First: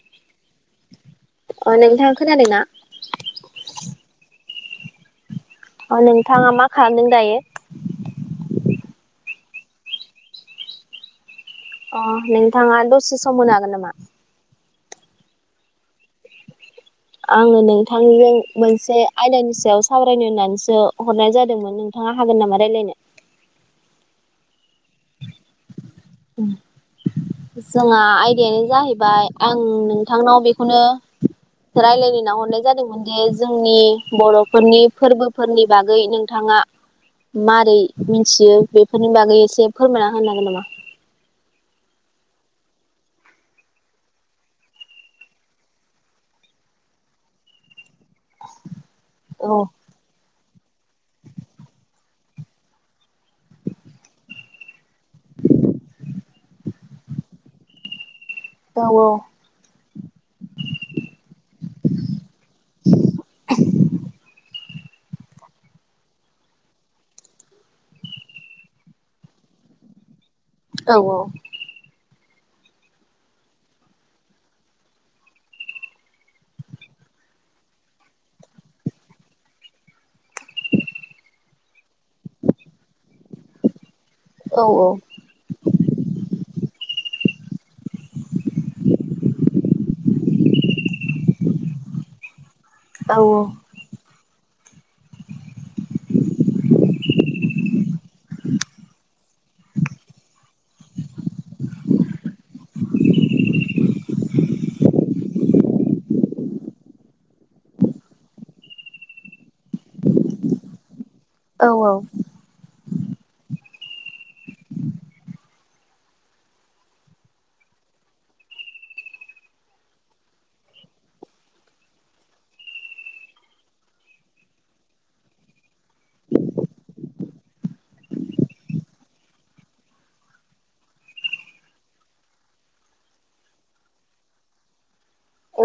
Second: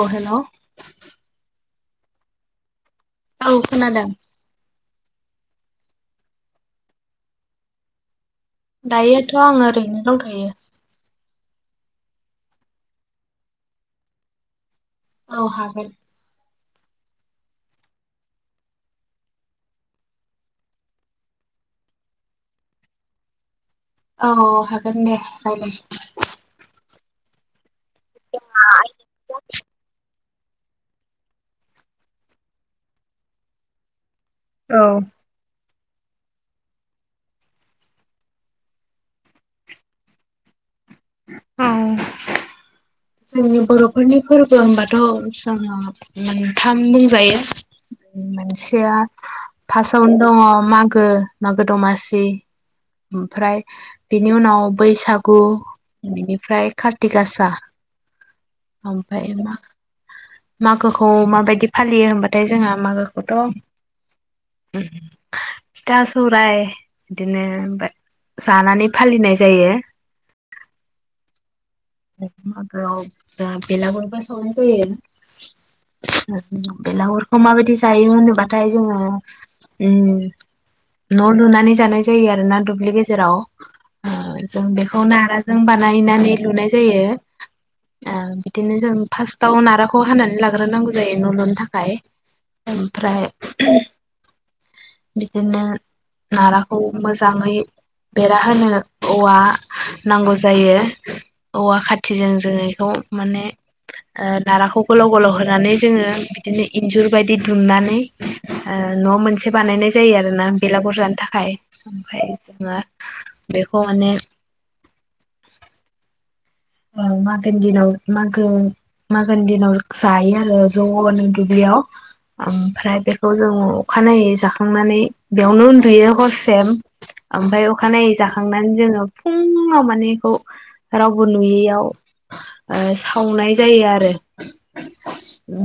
औ हेलौ ओ नोंथांआ खोनादों ना औ खोनादों ओ नोंथांआ मा खालामदों दायो दायोथ' आङो ओरैनो दं थ'यो अ नोंथाङा दसे सम मोननो हागोन नामा औ होन आङो नोंथांजों मोनसे आयदानि सायाव सावरायनो होननानैसो हरनाय जादोंमोन नों थाङ होन नामा राय्लायनो औ हागोन दे औ दे उम जोंहा आयदायानो जाहैबाय आं नोंथां नोंथांनाव बेखौनो रायलायनो नो हरनाय जादोंमोनदि जोंनि बर' फोरनि औ फोरबोफोरनि बागै नोंथांआ मारै मिथियो बेफोरनि बागै एसे फोरमायना होनो हागोन नामा उम औ जोंनि बर'फोरनि फोरबो होनबाथ' उम जोहा मोनथाम बुंजायो मोनसेआ औ फासटआवनो दङ मागो मागो दमासि आमफ्राय बेनि उनाव बैसागु बेनिफ्राय कार्ति गासा औ आमफफ्राय मा मागोखौ माबादि फालियो होनबाथाय जोंहा मागोखौथ' फिथा सौराय बिदिनो जानानै फालिनाय जायो औ औ म फेला ग ब सनो ग [inaudible] बेलागुरखौ माबादि जायोमोन होनोबाथाय जोङो उम न' लुनानि जानाय जायो आरो ना दुब्लि गेजेराव औ जों बेखौ‌ नारा जों बानायनानै लुनाय जायो ओ बिदिनो जों फासटाव नाराखौ हानानै लाग्रोनांगौ जायो न' लुनो थाखाय औ आमफ्राय बिदिनो नाराखौ मोजाङै बेरा होनो औवा नांगौ जायो औवा खाथिजों जोनायखौ माने [inaudible] ओ नाराखौ गोलाव गोलाव होनानै जोङो बिदिनो इन्जुर बादि दुमनानै ओ न' मोनसे बानायनाय जायो आरो ना बेलागुरजानो थाखाय औ फाय खमफाय जोङो बेखौ माने मा उ म [inaudible] मागोनि दिनाव जायो आरो ज'नो दुब्लिआव आमफ्राय बेखौ जों अखानायै जाखांनानै बेआवनो उन्दुयो हरसे आमफफ्राय अखानायै जाखांनानै जोङो फुङाव माने बिखौ रावबो नुयैयाव ओ सावनाय जायो आरो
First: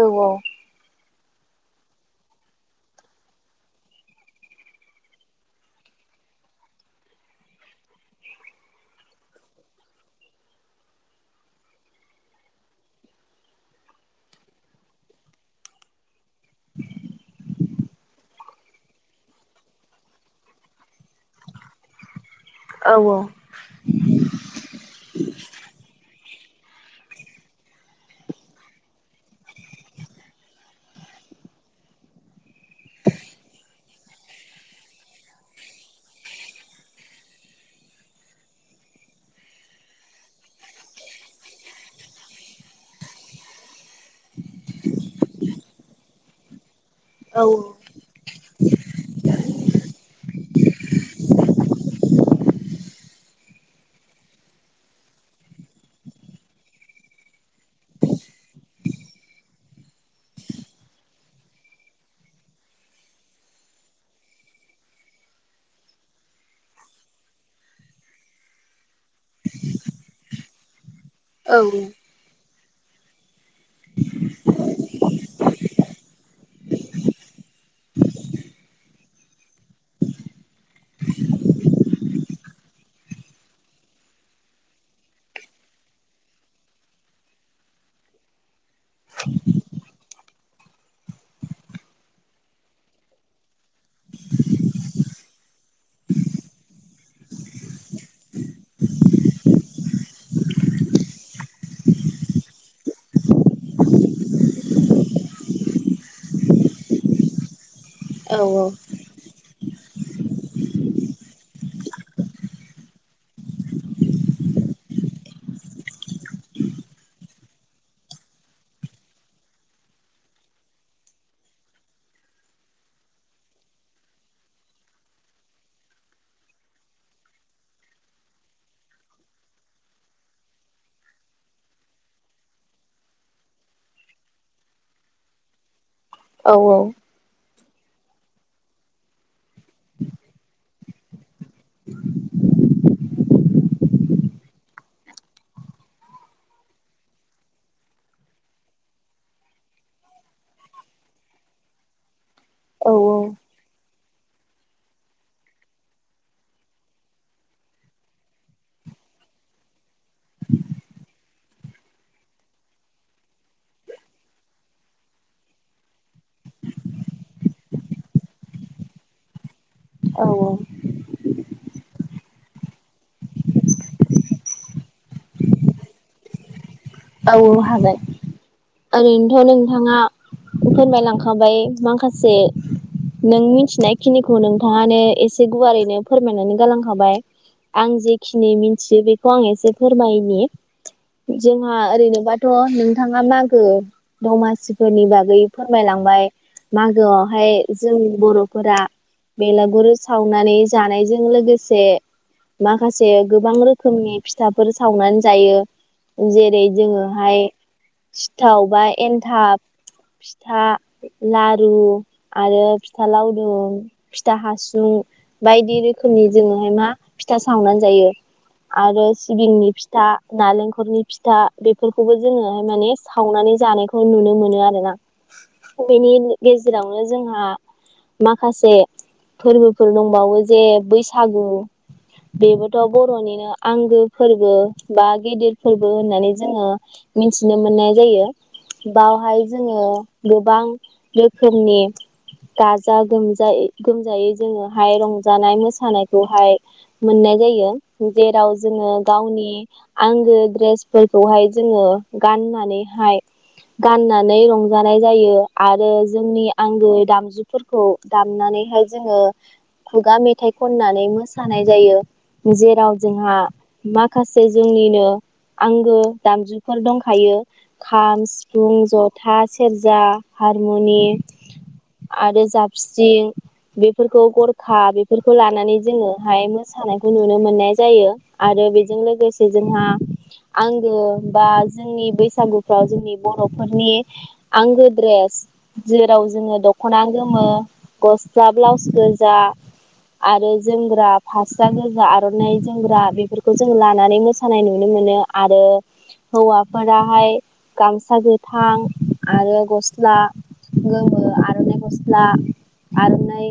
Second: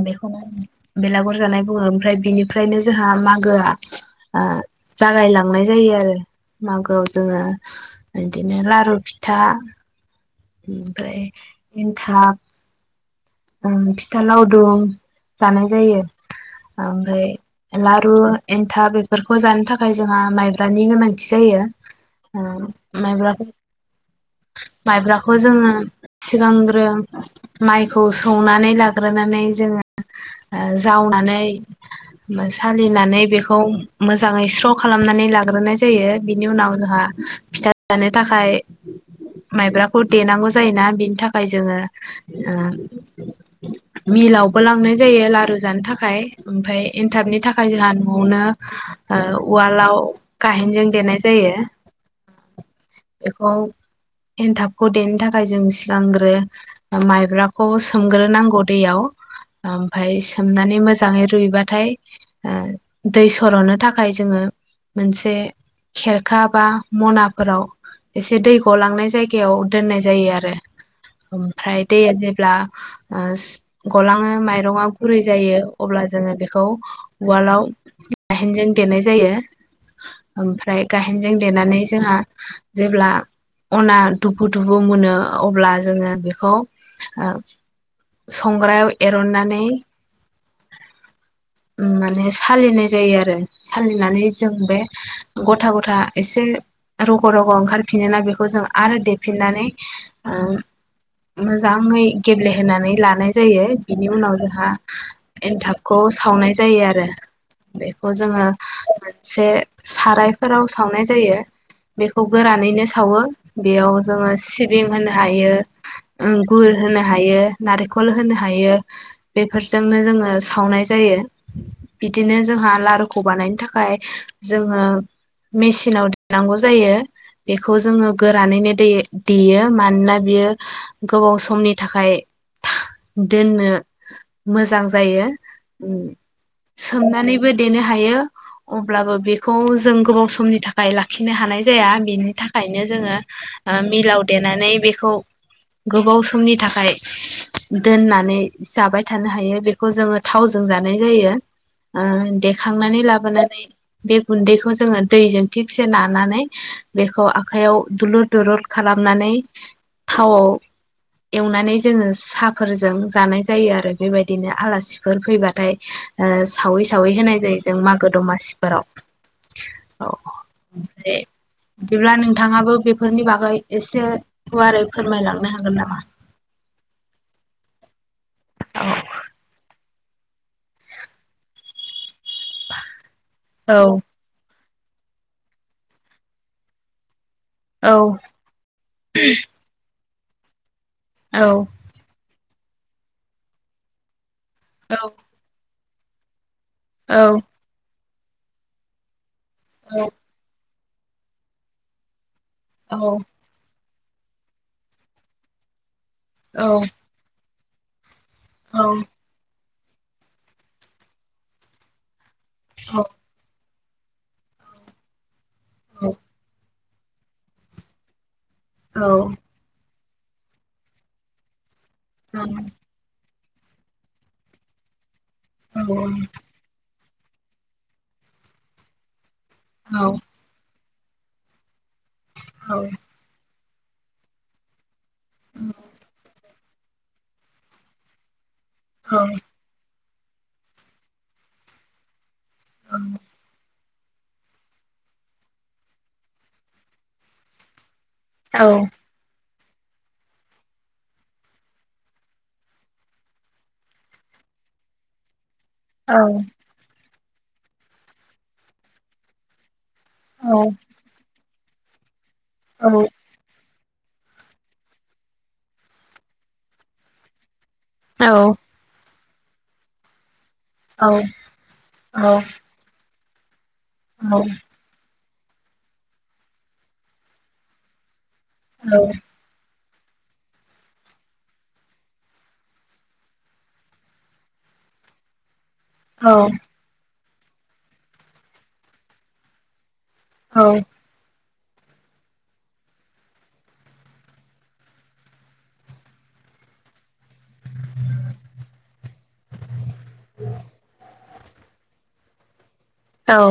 बेखौनो बेलागुर जानाय बुङो आमफ्राय बिनिफ्रायनो जोंहा मागोआ ओ जागाय लांनाय जायो आरो मागोआव जोङो बिदिनो लारु फिथा आमफ्राय एन्थाब ओ फिथा लावदुम जानाय जायो आमफ्राय लारु एन्थाब बेफोरखौ जानो थाखाय जोंहा माइब्रानि गोनांथि जायो औ मब [unintelligible] माइब्राखौ जोङो सिगांग्रो माइ खौ सौनानै लाग्रोनानै जोङो ओ जावनानै उम सालिनानै बेखौ मोजाङै स्र' खालामनानै लाग्रोनाय जायो बिनि उनाव जोंहा फिथा जानो थाखाय माइब्राखौ देनांगौ जायोना बिनि थाखाय जोङो मिलावबो लांनाय जायो लारु जानो थाखाय ओमफाय एन्थाबनि थाखाय औ जोंहा न'आवनो उवालाव गाहेनजों देनाय जायो बेखौ एन्थाबखौ देनो थाखाय जों सिगांग्रो माइब्राखौ खौ सोमग्रोनांगौ दैयाव आमफ्राय सोमनानै मोजाङै रुइबाथाय ओ दै सर'नो थाखाय जोङो मोनसे खेरखा बा मनाफोराव एसे दै गलांनाय जायगायाव दोननाय जायो आरो औ ओमफ्राय दैया जे ब्ला ओ गलाङो माइरङा गुरै जायो अब्ला जोङो बेखौ उवालाव गाहेनजों देनाय जायो ओमफ्राय गाहेनजों देनानै जोंहा जेब्ला अना दुफु दुफु मोनो अब्ला जोङो बेखौ संग्रायाव एरननानै [inaudible] माने सालिनाय जायो आरो सालिनानै जों बे गथा गथा एसे रग' रग' ओंखारफिनोना बेखौ जों आरो देफिननानै मोजां माङै गेब्लेहोनानै लानाय जायो बिनि उनाव जोंहा एन्थाबखौ सावनाय जायो आरो बेखौ जोङो एसे सारायफोराव सावनाय जायो बेखौ गोरानैनो सावो बेयाव जोङो सिबिं होनो हायो ओ गुर होनो हायो नारेंखल होनो हायो बेफोरजोंनो जोङो सावनाय जायो बिदिनो जोंहा लारुखौ बानायनो थाखाय जोङो मेसिनाव देनांगौ जायो बेखौ जोङो गोरानैनो दै देयो मानोना बेयो गोबाव समनि थाखाय दोननो मोजां जायो औ औ नानैबो देनो हायो अब्लाबो बेखौ जों गोबाव समनि थाखाय लाखिनो हानाय जाया बिनि थाखायनो जोङो मिलाव देनानै बेखौ गोबाव समनि थाखाय दोननानै जाबाय थानो हायो बेखौ जोङो थावजों जानाय जायो औ देखांनानै लाबोनानै बे गुन्दैखौ जोङो दैजों थिबसे लानानै बेखौ आखाइयाव दुलुर दलुर खालामनानै थावआव एवनानै जोङो साहाफोरजों जानाय जायो आरो बेबायदिनो आलासिफोर फैबाथाय सावै सावै होनाय जायो जों मागो दमासिफोराव औ औ ओमफ्राय बिदिब्ला नोंथाङाबो बेफोरनि बागै एसे गुवारै फोरमायलांनो हाग जागोन नामा औ हागोन ओरैनोथ' नोंथाङा फोरमायलांखाबाय माखासे नों औ मिथिनाय खिनिखौ नोंथाङानो एसे गुवारैनो फोरमायनानै गालांखाबाय औ आं जेखिनि मिथियो बेखौ आं एसे फोरमायनि औ जों ओरैनोबाथ' नोंथाङा मागो औ दमासिफोरनि बागै फोरमायलांबाय औ मागोआवहाय जोंनि बर'फोरा बेलागुर साव नानै जानायजों लोगोसे औ माखासे गोबां रोखोम रोखोमनि फिथाफोर सावनानै जायो जेरै जोङोहाय सिथाव औ बा एन्थाब फिथा लारु आरो औ फिथा लावदुम फिथा हासुं बायदि रोखोमनि जोङोहाय मा फिथा सावनानै जायो, आरो सिबिंनि फिथा नालेंखरनि फिथा बेफोरखौबो औ जोङो माने सावनानै जानायखौ नुनो मोनो आरोना [unintelligible] जेरावनो जोंहा माखासे फोरबोफोर दंबावो जे बैसागु बेबोथ' बर'निनो आंगो फोरबो बा गेदेर फोरबो होननानै जोङो मिथिनो मोननाय जायो। बावहाय जोङो गोबां रोखोमनि गाजा गोमजायै गोमजायै जोङोहाय रंजानाय मोसानायखौहाय मोननाय जायो। जेराव जोङो गावनि आंगो ड्रेसफोरखौहाय जोङो गाननानैहाय गाननानै रंजानाय जायो। आरो जोंनि औ आंगो दामजुफोरखौ दामनानैहाय जोङो खुगा मेथाइ खननानै मोसानाय जायो, जेराव जोंहा माखासे जोंनिनो आंगो दामजुफोर दंखायो। खाम, सिफुं, जथा, सेरजा हारमुनिम आरो जाबस्रिं बेफोरखौ गरखा बे बेफोरखौ लानानै जोङोहाय मोसानायखौ नुनो मोननाय जायो। आरो बेजों लोगोसे जोंहा आंगो बा जोंनि बैसागुफ्राव जोंनि बर'फोरनि आंगोद्रेस जेराव औ जोङो दख'ना गोमो गस्ला ब्लाउस गोजा आरो औ जोमग्रा फास्रा गोजा आर'नाइ जोमग्रा बेफोरखौ जों लानानै मोसानाय नु नुनो मोनो आरो हौवाफोराहाय गामसा गोथां आरो गस स्ला गोमो आर'नाइ गस्ला औ आर'नाइ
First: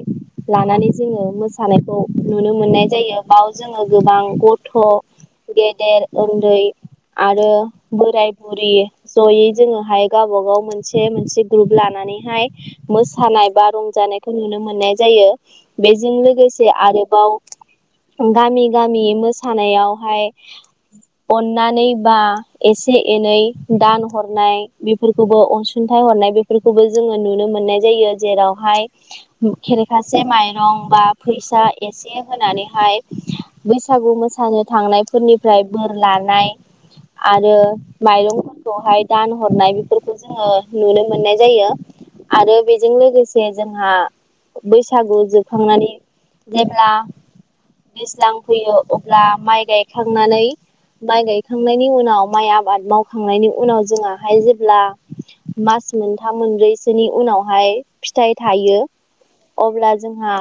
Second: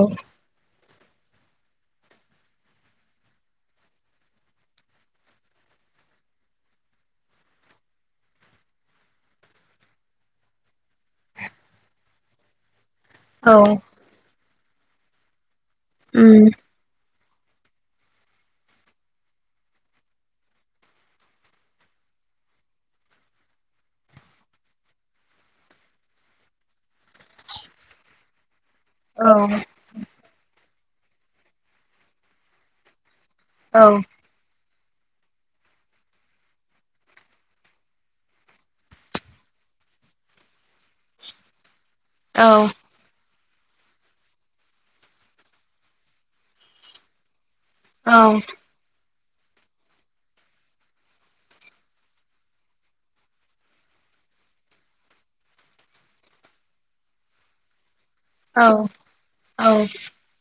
लानानै जोङो मोसानायखौ नुनो मोननाय जायो, बाव जोङो गोबां गथ' गेदेर उन्दै आरो बोराय बुरि जयै जोङोहाय गावबा गाव मोनसे मोनसे ग्रुप लानानैहाय मोस मोसानाय बा औ रंजानायखौ नुनो मोननाय जायो। बेजों उम लोगोसे आरोबाव गामि गामि मोसानायावहाय अननानै बा एसे एनै दान हरनाय बि फोरखौबो अनसुंथाइ हरनाय बेफोरखौबो जोङो नुनो मोननाय जायो, जेरावहाय औ खेरखासे माइरं बा फैसा एसे होनानैहाय औ बैसागु मोसानो थांनायफोरनिफ्राय बोर लानाय आरो माइरंफोरखौहाय दान हरनाय बेफोरखौ जोङो नुनो मोननाय जायो औ आरो बे जों लोगोसे जोंहा बैसागु जोबखांनानै जेब्ला औ दैज्लां फैयो अब्ला माइ गायखांनानै माइ गायखांनायनि उनाव माइ आबाद मावखांनायनि उनाव जोंहाहाय जेब्ला मास मोनथाम मोनब्रैसोनि उनावहाय फिथाइ औ थायो औ अब्ला जोंहा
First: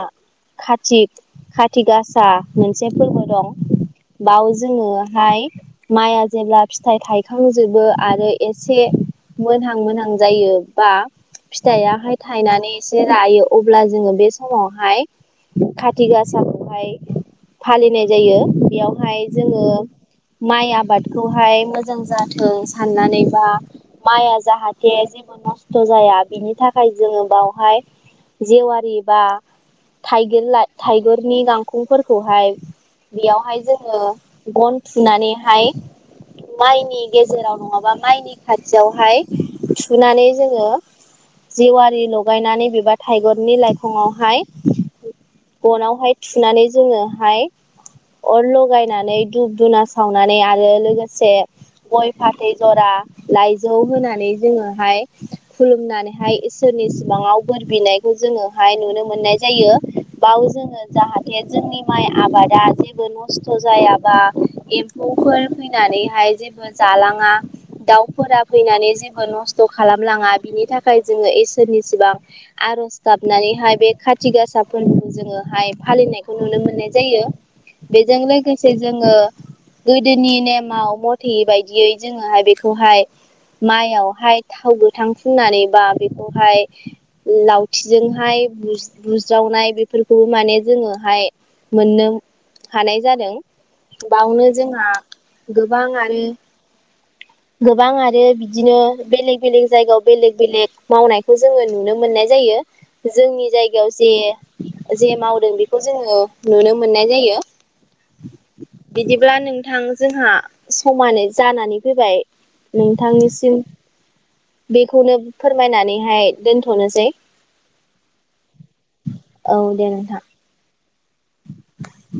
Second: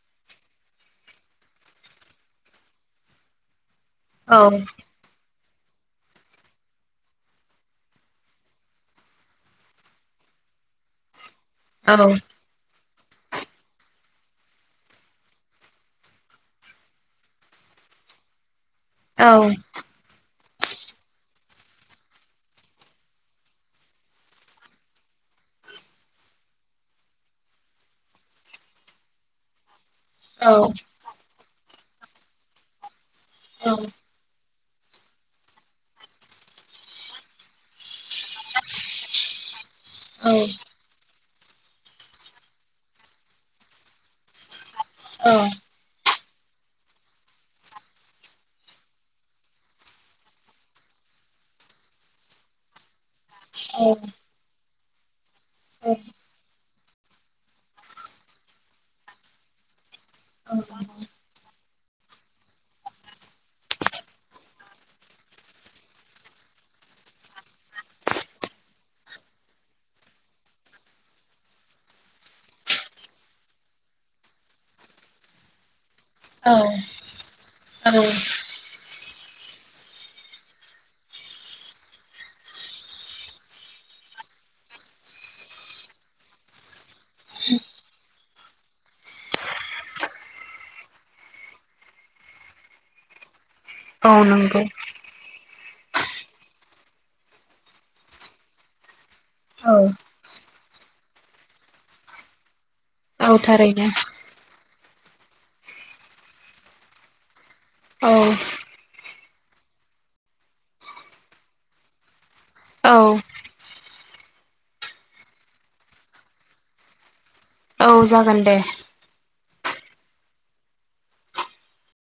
खाटिक खाति गासा मोनसे फोरबो दं। औ बाव जोङोहाय माइआ जेब्ला फिथाइ थायखांजोबो आरो एसे मोनहां मोनहां जायो बा औ फिथायाहाय थायनानै एसे रायो अब्ला जोङो बे समावहाय काटि गासाखौहाय फालिनाय जायो बेयावहाय जोङो माइ आबादखौहाय मोजां जाथों साननानैबा माइआ जाहाथे जेबो नस्थ' जाया बिनि थाखाय जोङो बावहाय जेवारि बा थाइगिर ला थाइगिरनि गांखंफोरखौहाय बेयावहाय जों गन थुनानैहाय माइनि गेजेराव नङाबा माइनि खाथियावहाय सुनानै जोङो जेवारि लगायनानै बेबा थाइगरनि लाइखङावहाय औ गनावहाय थुनानै जोङोहाय अर ल' लगायनानै धुुब धुना सावनानै आरो लोगोसे गय फाथै जरा लाइजौ होनानै जोङोहाय खुलुमनानैहाय इसे सोरनि सिमाङाव बोर बिनायखौ जोङोहाय नुनो मोननाय जायो बाव जोङो जाहा जोंनि माइ आबादा जेबो न नस्थ' जायाबा एम्फौफोर फैनानैहाय जेबो जालाङा दाउफोरा फैनानै जेबो नस्थ' खालामलाङा बिनि थाखाय जोङो इसोरनि सिबां आरज गाबनानैहाय बे खाथि गासा फोरखौ जोङोहाय फालिनायखौ खौ औ नुनो मोननाय जायो बेजों लोगोसे जोङो गोदोनि नेमाव मथे बायदियै जोङोहाय बेखौहाय माइयावहाय थावगोथां फुननानै बा बेखौहाय लावथिजोंहाय बुज-बुज्रावनाय बेफोरखौबो माने जोङोहाय मोननो हानाय जादों औ बावनो नंगौ जोंहा गोबां आरो गोबां आरो बिदिनो बेलेग बेलेग औ जायगायाव बेलेक बेलेग मावनायखौ जोङो नुनो मोननाय जायो औ जोंनि थारैनो जायगायाव जे जे मावदों बेखौ जोङो नुनो मोननाय जायो। औ बिदिब्ला नोंथां जोंहा समानै जानानै फैबाय औ नोंथांनिसिम बेखौनो फोरमायनानैहाय दोनथ'नोसै औ जागोन दे। औ दे नोंथां।